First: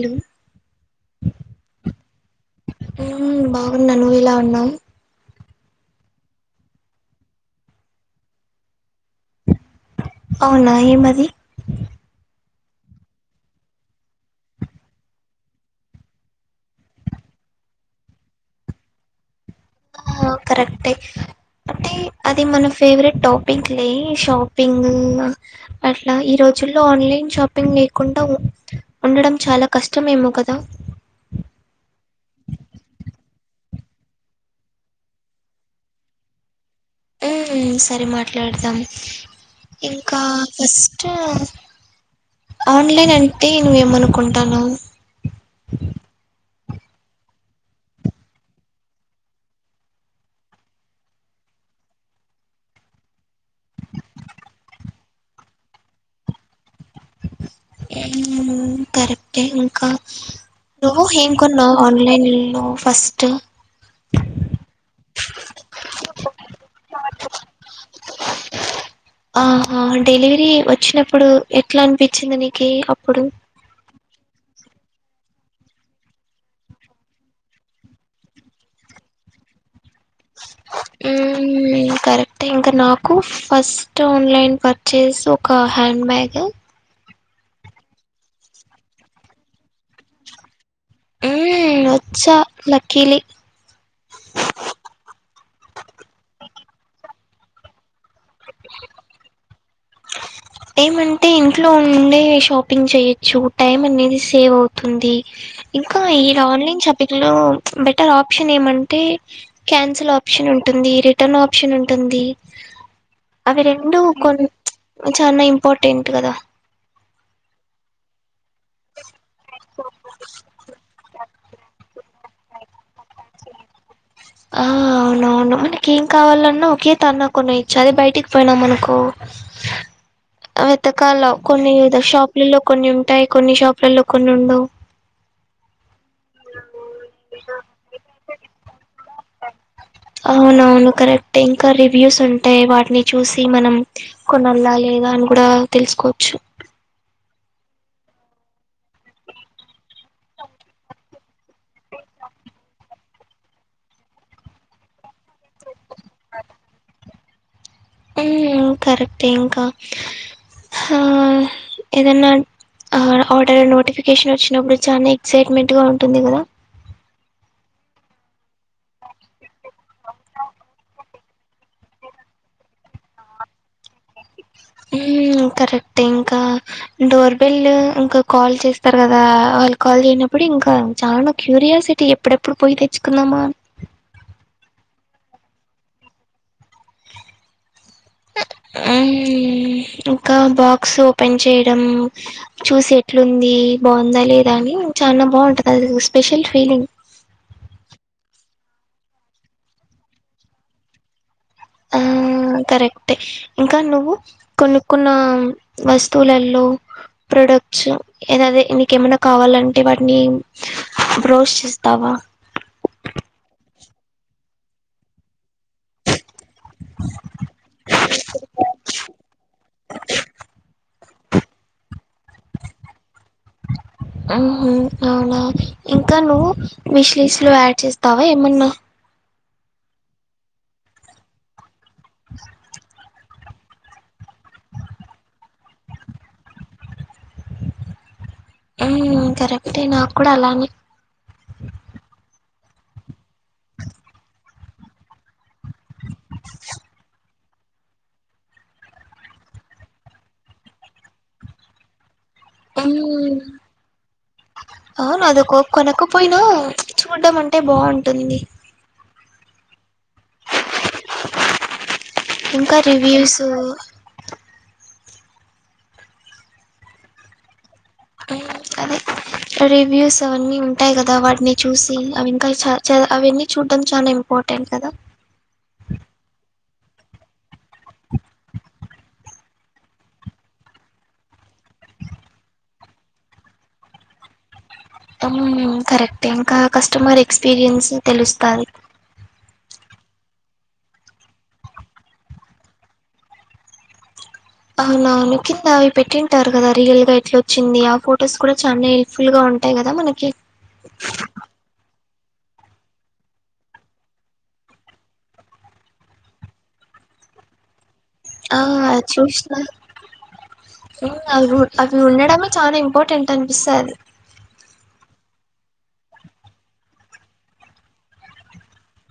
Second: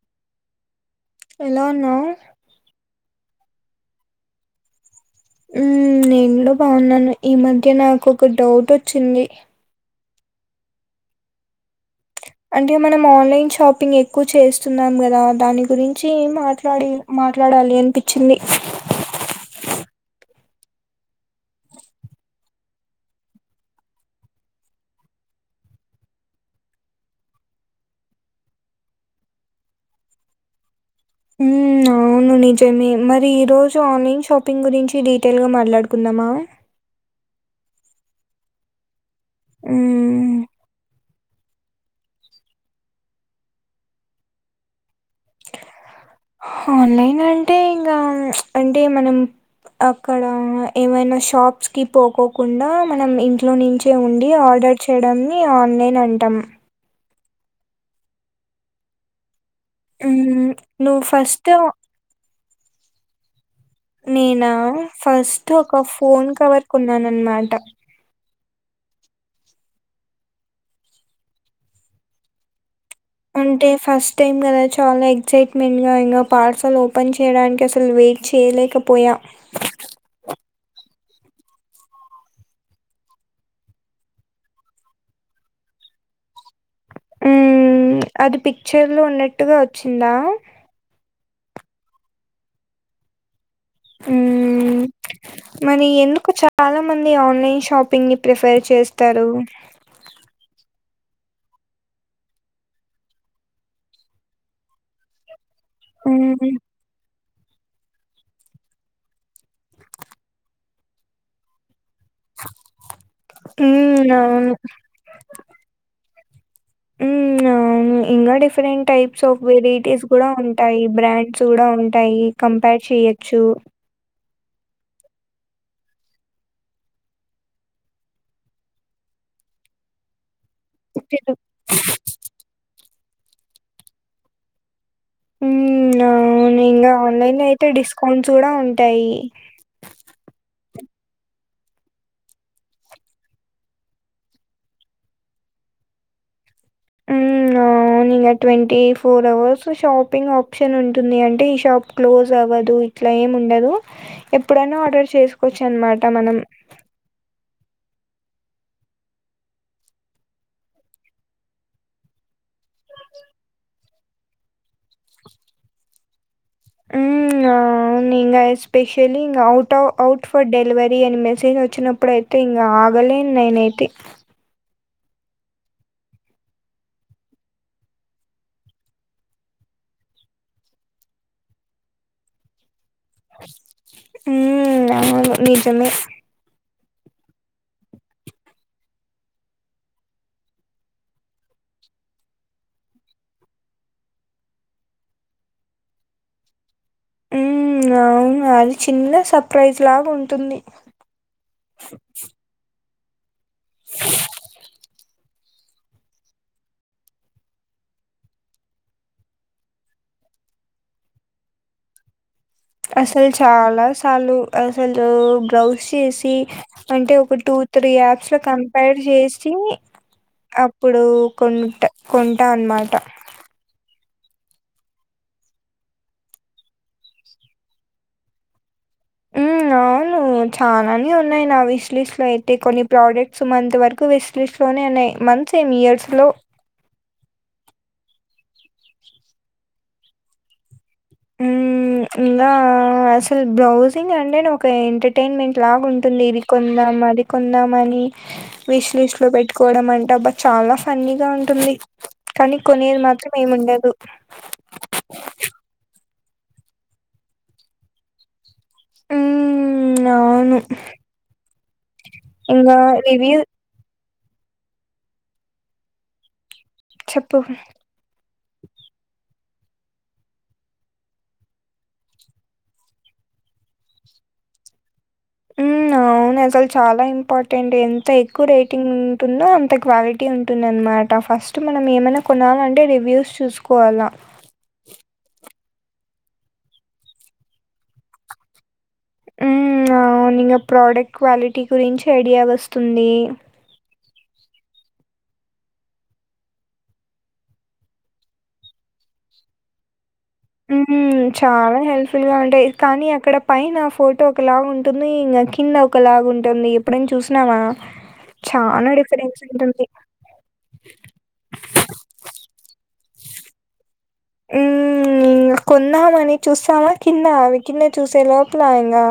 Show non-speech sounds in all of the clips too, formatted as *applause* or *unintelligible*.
ఇ ఎలా ఉన్నావ్ హ్మ్ బాగున్నా నువ్వు ఇలా ఉన్నావు ఉ నేను కూడా బాగున్నాను ఈ మధ్య నాకు ఒక డౌట్ వచ్చింది అవునా ఏ మది అంటే మనం ఆన్లైన్ షాపింగ్ ఎక్కువ చేస్తున్నాం కదా దాని గురించి మాట్లాడి మా మాట్లాడాలి అనిపించింది ఆ కరెక్ట్ ఏ అంటే అది మన ఫేవరెట్ టాపిక్ లే షాపింగ్ అట్లా ఈరోజు రోజుల్లో ఆన్లైన్ షాపింగ్ లేకుండా ఉండడం చాలా కష్టమేమో కదా హ అవును నిజమే మరి ఈ రోజు ఆన్లైన్ షాపింగ్ గురించి డీటెయిల్గా మాట్లాడుకుందామా సరే మాట్లాడదాం ఇంకా మ్మ్ ఫస్ట్ అ ఆన్లైన్ అంటే నువ్వ ఏమనుకుంటాన్నవు ఆన్లైన్ అంటే ఇంకా అంటే మనం అక్కడ ఏమైనా షాప్స్ కి పోకోకుండా మనం ఇంట్లో నుంచే ఉండి ఆ ఆర్డర్ చేయడాన్ని ఆన్లైన్ అంటాం ఎం కర ఇంకా మ్మ్ నువ్వు ఏంగ్ ఫస్ట్ కొన్నా ఆన్లైన్ లొ ఫస్ట్ నేనా మ్యాట్ ఆ డెలివరీ వచ్చినప్పుడు ఎట్లా అనిపించింది నీకి అప్పుడు అంటే ఫస్ టైం కదా చాలా ఎగ్జైట్మెంట్ గా ఇంకా పార్సల్ ఓపెన్ చేయడానికి అసలు వెయిట్ చేయలేకపోయా ఉ హా కరెక్ట్ ఇంకా నాకు ఫస్ట్ ఆన్లైన్ పర్చేస్ ఒక హ హ్యాండ్ బ్యాగ్ ఉ అది పిక్చర్ లో ఉన్నట్టుగా వచ్చిందా ఉ వచ్చా లక్కీలీ మ్మ్, మరి ఎందుకు చాలా మంది ఆన్లైన్ షాపింగ్ ని ప్రిఫర్ చేస్తారు ఏమంటే ఇంట్లో ఉండే షాపింగ్ చేయచ్చు టైం అనేది సేవ్ అవుతుంది ఇంకా ఇలా మ్మ్, ఆన్లైన్ చాపిచ్చు అందులో బెటర్ ఆప్షన్ ఏమంటే క్యాన్సిల్ ఆప్షన్ ఉంటుంది రిటర్న్ ఆప్షన్ ఉంట్ ఉంటుంది అవి రెండు మ్మ్, కొ అవును అన్ని ఇంపార్ర్టెట్ కదా మ్మ్, అవును ఇంకా డిఫరెంట్ టైప్స్ ఆఫ్ వెరైటీస్ కూడా ఉంటాయి బ్రాండ్స్ కూడా ఉంటాయి కంపేర్ చేయొచ్చు ఆ అవునవును మనకి ఏం కావాలన్నా ఒకే తన్నా కొన్ని ఇచ్చ అది బయటికి పోయినాం మనుకో వెతకాల కొన్ని షాపులలో కొన్ని ఉంటాయి కొన్ని షాపులలో కొన్ని ఉండవు ఉ అవును ఇంగ ఆన్లైన్ లో అయితే డిస్కౌంట్స్ కూడా ఉంటాయి అవునవును కరెక్ట్ ఇంకా రివ్యూస్ ఉంటాయి వాటిని చూసి మనం కొనళ్ళాలె లేదా అని కూడా తెలుసుకోచ్చు న్ ఇంగ twenty four hours shopping option ఉంటుంది అంటే ఈ షాప్ క్లోజ్ అవ్వదు ఇట్లా ఏం ఉండదు ఎప్పుడైనా ఆర్డర్ చేసుకోవచ్చు అన్మాట మనం ఉ కరెక్ట్ ఇంకా హా ఏదన్నా ఆ ఆడ ఆర్డర్ నోటిఫికేషన్ వచ్చినప్పుడు చాలా ఎక్సైట్మెంట్ గా ఉంటుంది కదా ఉ అ అని ఇంగ ఎ స్పెషల్లీ ఇ అఔట్ఫ్ అఔట్ ఫర్ డెలివరీ అని మెసేజ్ వచ్చినప్పుడు అయితే ఇంకా ఆగలే నైన్ ఎయితి ఉమ్ కరెక్ట్ ఇంకా డోర్ బెల్ ఇంకా కాల్ చేస్తారు కదా వాళ్ళు కాల్ చేయనప్పుడు ఇంకా చాన క్యూ రియాసిటీ ఎప్పుడెప్పుడు పోయితే ఉ అవును నిజమే అ ఉమ్ ఇంకా బాక్స్ ఓపెన్ చేయడం చూసి ఎట్లుంది బాగుందా లేదా అని చాలా బాగుంటది అది స్పెషల్ ఫీలింగ్ ఉ అవును అది చిన్న సర్ప్రైజ్ లాగ ఉంటుంది ఆ కరెక్టే ఇంకా నువ్వు కొనుక్కున్న వస్తువులల్లో ప్రోడక్ట్స్ ఏద అది నీకేమన్నా కావాలంటే వాటిని బ్రోష్ చేస్తావా వ అసలు చాలా సాళ్లు అసలు బ్రౌజ్ చేసి అంటే ఒక టూ త్రీ యాప్స్ లో కంపర్ చేసి అప్పుడు కొన్ట్ కొంటా అన్నమాట ఉహ్ హు అవునా ఇంకా నువ్వు మిష్లిస్లు యాడ్ చేస్తావా ఏమన్నా హ్మ్ అవును చాలానే ఉన్నాయి నా విష్ లిస్ట్ లో అయితే కొన్ని ప్రోడక్ట్స్ మంత్ వరకు విష్ లిస్ట్ లోన్ నే ఉన్నాయి మంత్స్ ఎం ఇయర్స్ లో ఉమ్ కరెక్టే నాకు కూడా అలానే ఉమ్ ఇంగా అసలు బ్రౌజింగ్ అంటేనే ఒక ఎంటర్టైన్మెంట్ ట్ లాగుంటుంది ఇది కొందాం అది కొందామని విష్ లిస్ట్ లో పెట్టుకోవడం అంట అబ్బా చాలా ఫన్నీగా ఉంటుంది. కానీ కొనేది మాత్రం హ్మ్ ఏముండదు పోయినా చూడ్డం అంటే బాగుంటుంది. ఉమ్ అవును ఇంకా ఇంగా రివ్యూ రివ్యూస్ చెప్పు ఉమ్ అదే రివ్యూస్ అవన్నీ ఉంటాయి, కదా వాటిని చూసి అవి ఇంకా చ చ అవన్నీ చూడడం చానా ఇంపార్టెంట్ ఎంకాద ఉమ్ అవునెసల్ చాలా ఇంపార్టెంటె ఎంత ఎక్కువ రేటింగ్ ఉంటుందో అంత క్వాలిటీ ఉంటుందన్మాట ఫస్ట్ మ మనం ఏమైనా కొనాలంటే రివ్యూస్ చూసుకోవాల్ల అవునా కరెక్టె ఇంకా కస్టమర్ ఎక్స్పీరియన్స్ తెలుస్తాది ఉమ్ అవును ఇంగా ప్రోడక్ట్ క్వాలిటీ గురించి ఐడియా వస్తుంది. అవునావును కింద అవి పెట్టింటారు కదా. రియల్ గా ఎట్లా వచ్చింది ఆ ఫొటోస్ కూడా చాలా హెల్ప్ఫుల్ గా ఉ ఉంటాయి గదా మనకి ఉమ్ చాలా హెల్ప్ఫుల్ గా ఉంటాయి. కానీ అక్కడ పై నా ఫోటో ఒకలాగా ఉంటుంది. ఇంగ న్ కింద ఒకలాగు ఉంటుంది ఎప్పుడైన చూసినావా ఆ చాలా డిఫరెన్స్ చూశిన ఉంటుంది. ఉమ్ అవి అవి ఉండడమే చాలా ఇంపార్టెంట్ అనిపిస్తుంది ఇంగా కొన్దమని చూసామా కింద అవి కింద చూసే లోపులా ఇంగా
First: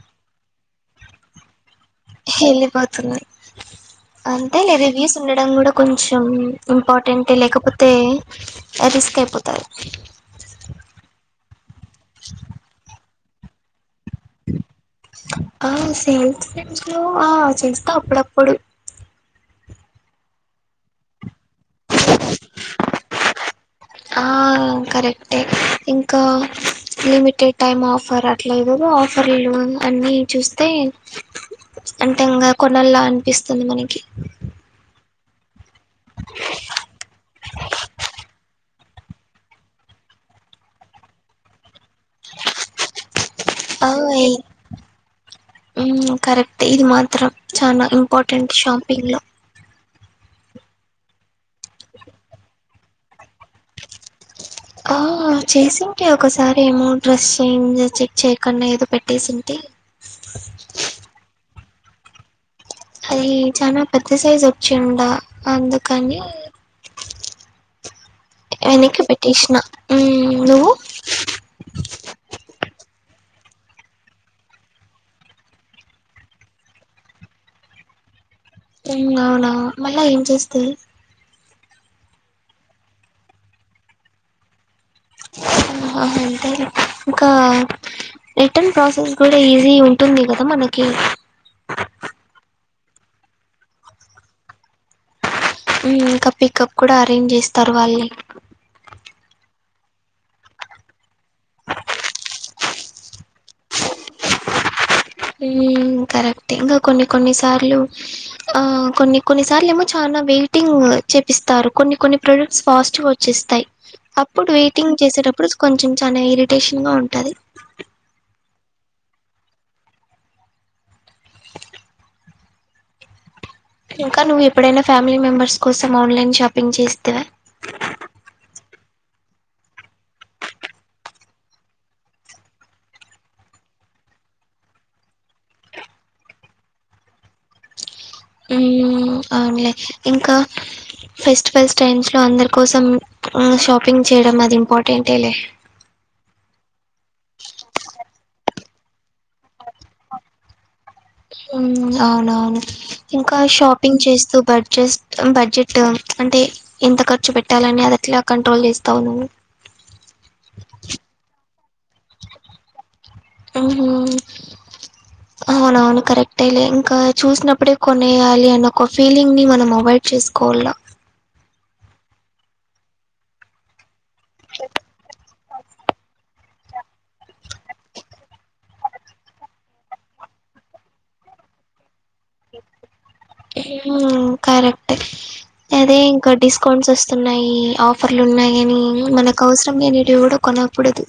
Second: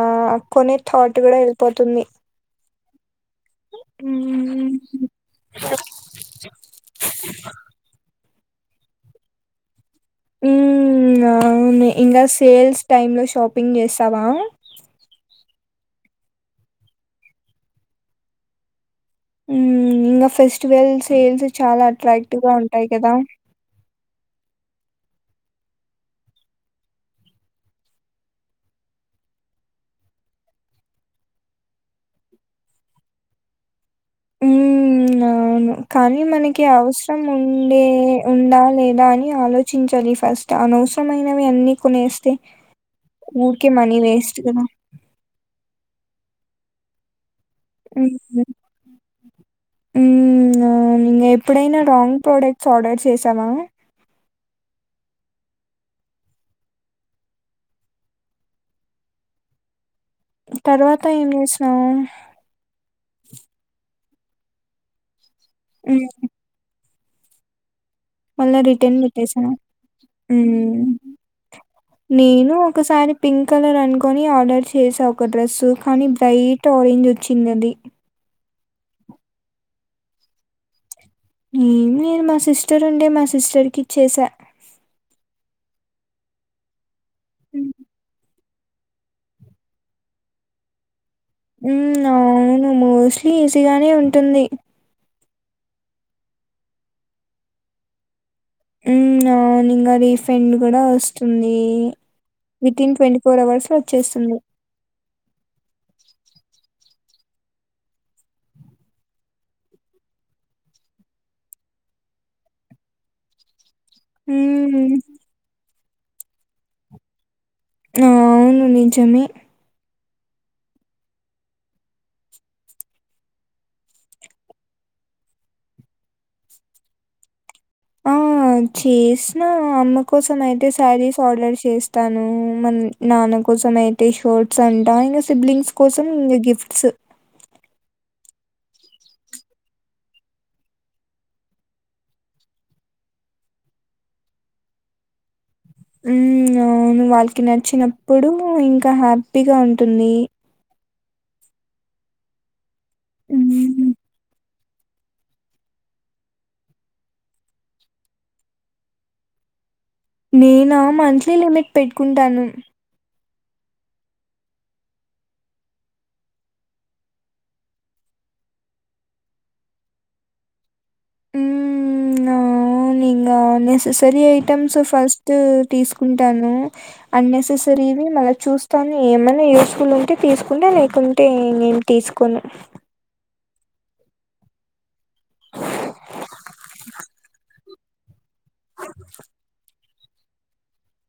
కొనే థాట్ గూడా వెల్ పోతుంది వెళ్ళిపోతుంది అంతేలే రీవ్యూస్ ఉండడం గూడా కొంచెం ఇంపార్టెంటే లేకపోతే ఆ రిస్కాయిపోతారు ఉమ్ ఇంగా మెయిన్గా సేల్స్ టైమ్ లో షాపింగ్ చేస్ తమా ఆహా సేల్స్ టైమ్ లో ఆ చేస్తా అప్పుడప్పుడు ఉమ్ ఇంగా ఫెస్టివల్స్ సేల్స్ చాలా అట్రాక్టివ్గా ఉంటాయి కదా ఆ కరెక్టే ఇంకా లిమిటెడ్ టైం ఆఫర్ అట్లా ఏదేదో ఆఫర్లు అన్ని చూస్తే అంటే ఇంగ కొనల్లా అనిపిస్తుంది మనకి ఉమ్ అవును కానీ మనకి అవస్రం ఉండే ఉంద లే దా అని ఆలోచించాలి ఫస్ట్ అనవ్స్రమైనవి అన్ని కొనేస్తే ఊరికే మనీ వేస్ట్ కదా హ్మ్మ్ కరెక్టే ఇది మాత్రం చాలా ఇంపార్టెంట్ షాపింగ్ లో హ్మ్మ్ అవును ఎప్పుడైనా రాంగ్ ప్రోడక్ట్స్ ఆర్డర్ చేసావా ఆ చేసింటి ఒకసారి ఏమో డ్రెస్ చేంజ్ చెక్ చేయ్యకుండా ఏదో పెట్టేసింటి తర్వాత ఏం చేసినావ్ అది చానా పెద్ద సైజు వచ్చిండ హ్మ్. అందుకని మళ్ళా రిటర్న్ వెనక్కి పెట్టేస పెట్టేసిన ఊ ఉమ్ నువ్వు నేను ఒకసారి పింక్ కలర్ అనుకొని ఆర్డర్ చేసా ఒక డ్రెస్ కానీ బ్రైట్ ఆరెంజ్ వచ్చింది అది హ్మ్మ్ అవునా మళ్ళా ఏం చేస్తివి ఏం చేయలే మా సిస్టర్ ఉంటే మా సిస్టర్కి ఇచ్చేస ఆ అంతేలే ఇంకా హ్మ్. రిటర్న్ ప్రాసెస్ కూడా ఈజీ ఉంటుంది కదా మనకి ఉ అవును మోస్ట్లీ ఈజీగానే ఉంటుంది ఉ ఇంకా పికప్ కూడా అరేంజ్ చేస్తారు వాళ్ళే అవును ఇంకా రిఫండ్ కూడా వస్తుంది వితిన్ ట్వంటీ ఫోర్ అవర్స్ లో వచ్చేస్తుంది కరెక్ట్ ఇంకా కొన్ని కొన్ని సార్లు ఆ కొన్ని కొన్ని సార్లు ఏమో చానా వెయిటింగ్ చేపిస్తారు కొన్ని కొన్ని ప్రొడక్ట్స్ ఫాస్ట్ గా వచ్చేస్తాయి అప్పుడు హ్మ్. వెయిటింగ్ చేసేటప్పుడు కొంచెం చాలా ఇరిటేషన్ గా ఉంటది ఆ అవును నిజమే ఇంకా నువ్వు ఎప్పుడైనా ఫ్యామిలీ మెంబర్స్ కోసం ఆన్లైన్ షాపింగ్ చేస్తివా ఆ చేసిన అమ్మ కోసం అయితే శారీస్ ఆర్డర్ చేస్తాను మన నాన్న కోసం అయితే షర్ట్స్ అంట ఇంకా సిబ్లింగ్స్ కోసం ఇం గిఫ్ట్స్ అవునులే ఇంకా ఫెస్టివల్స్ టైమ్స్ లో అందరి కోసం షాపింగ్ చేయడం అది ఇంపార్టెంటే లే హ్మ్మ్ అవును వాళ్ళకి నచ్చినప్పుడు ఇంకా హ్యాపీగా ఉంటుంది అవునవును ఇంకా మ్మ్ షాపింగ్ చేస్తూ బర్ జస్ట్ బడ్జెట్ అంటే ఎంత ఖర్చు పెట్టాలని అదెట్ల కంట్రోల్ చేస్తావు నువ్వు నేనా మంత్లీ లిమిట్ పెట్టుకుంటాను ఉహు *unintelligible* కరెక్టే లే ఇంకా చూసినప్పుడే కొనేయాలి అన్న ఒక ఫీలింగ్ ని మనం అవాయిడ్ చేసుకోవాల హ్మ్మ్ అవు ఇంకా నెససరీ ఐటమ్స్ ఫస్ట్ తీసుకుంటాను అన్నెసెసరీవి మళ్ళ చూ తను ఏమైనా యూస్ఫుల్ ఉంటే తీసుకుంటే లేకుంటే ఇంకేం తీసుకోను కరెక్ట్ అదే ఇంకా డిస్కౌంట్స్ వస్తున్నాయి ఆఫర్ అట్లు ఉన్నాయని మనకు అవసరం లేనిటివి కూడా కొనకూడదు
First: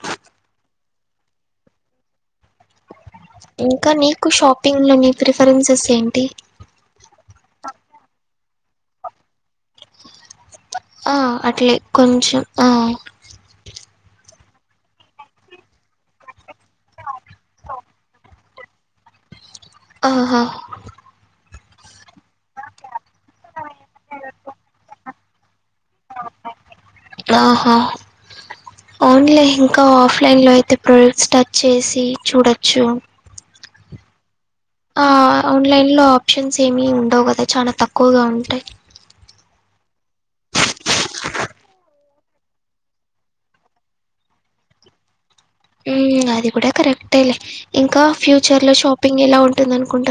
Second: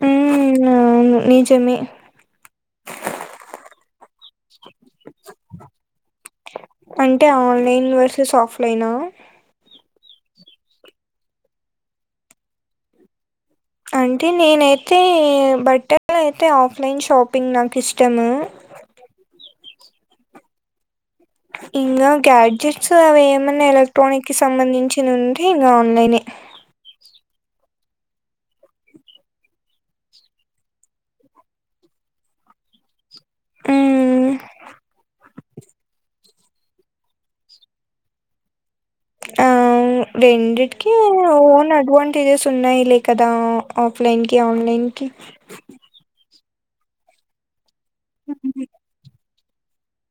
హు అవును నిజమే ఇంకా నీకు షాపింగ్ లో ని ప్రిఫరెన్సెస్ ఏంటి అంటే ఆన్లైన్ వర్ ఆఫ్లైన ఆ అట్లే కొంచెం ఆ అంటే నేనైతే బట్టలు అయితే ఆఫ్లైన్ షాపింగ్ నాకు ఇష్టము ఆ హా ఇంకా గ్యాడ్జెట్స్ అవి ఏమన్నా ఎలక్ట్రానిక్ కి సంబంధించినవి ఆవున్ నేనె ఔన్లె ఇంకా ఆఫ్లైన్లో అయితే ప్రోడక్ట్స్ టచ్ చేసి చూడొచ్చు హ్మ్. ఆ ఆన్లైన్ లో ఆప్షన్స్ ఏమి ఉండవు కదా చాన తక్కువగా ఉంటాయి రెండిటికీ ఓన్ అడ్వాంటేజెస్ ఉన్నాయిలే కదా ఆఫ్లైన్ కి ఆన్లైన్ క మ్ అది కూడా కరెక్టేలే ఇంకా ఫ్యూచర్ హుహు. లో షాపింగ్ ఎలా ఉంటుంది అనుకుంటు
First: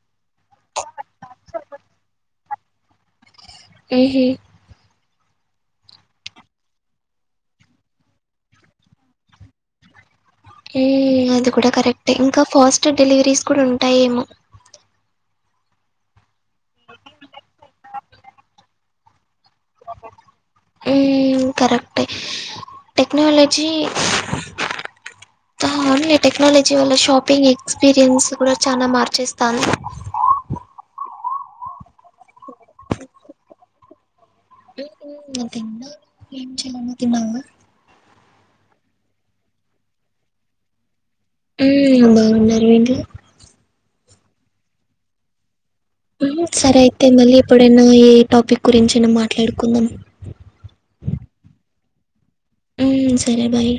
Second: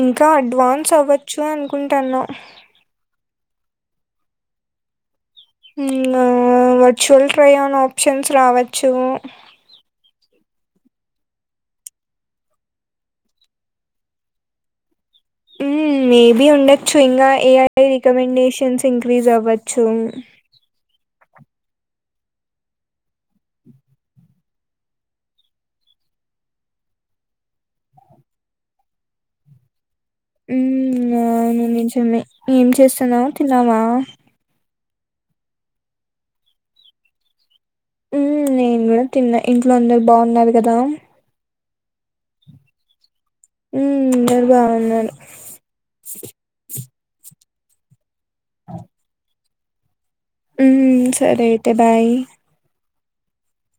ఇంకా అడ్వాన్స్ అవ్వచ్చు అనుకుంటన్నం మ్ హు ఇంగ వర్చువల్ ట్రై ఆన్ ఆప్షన్స్ రావచ్చు మ్ అది కూడా కరెక్ట్ ఇంకా ఫాస్ట్ డెలివరీస్ కూడా ఉంటాయేమో మ్ మేబి ఉండొచ్చు ఇంకా ఏఐఐ రికమెండేషన్స్ ఇంక్రీస్ అవ్వొచ్చు చ్చు మ్ కరెక్టే టెక్నాలజీ ఆ ఓన్లీ టెక్నాలజీ వల్ల షాపింగ్ ఎక్స్పీరియన్స్ కూడా చాలా మార్చేస్తాంది మ్ అవును నిజమె ఏం చేస్తాన్నావ్ తిన్నావా తిన్నావా ఏం చేయమన్నవ్ తిన్నావ మ్ నేను కూడా తిన్నా ఇంట్లో అందరు బావున్నారు కదా మ్ బావున్నారు మీ ఇంట్లో ఊమ్ అందరు బావున్నారు సరే అయితే మళ్ళీ ఎప్పుడైనా ఏఎ టాపిక్ గురించైనా మాట్లాడుకుందాం ఉమ్ సరే అయితే బాయ్ ఉ మ్ సరే బాయ్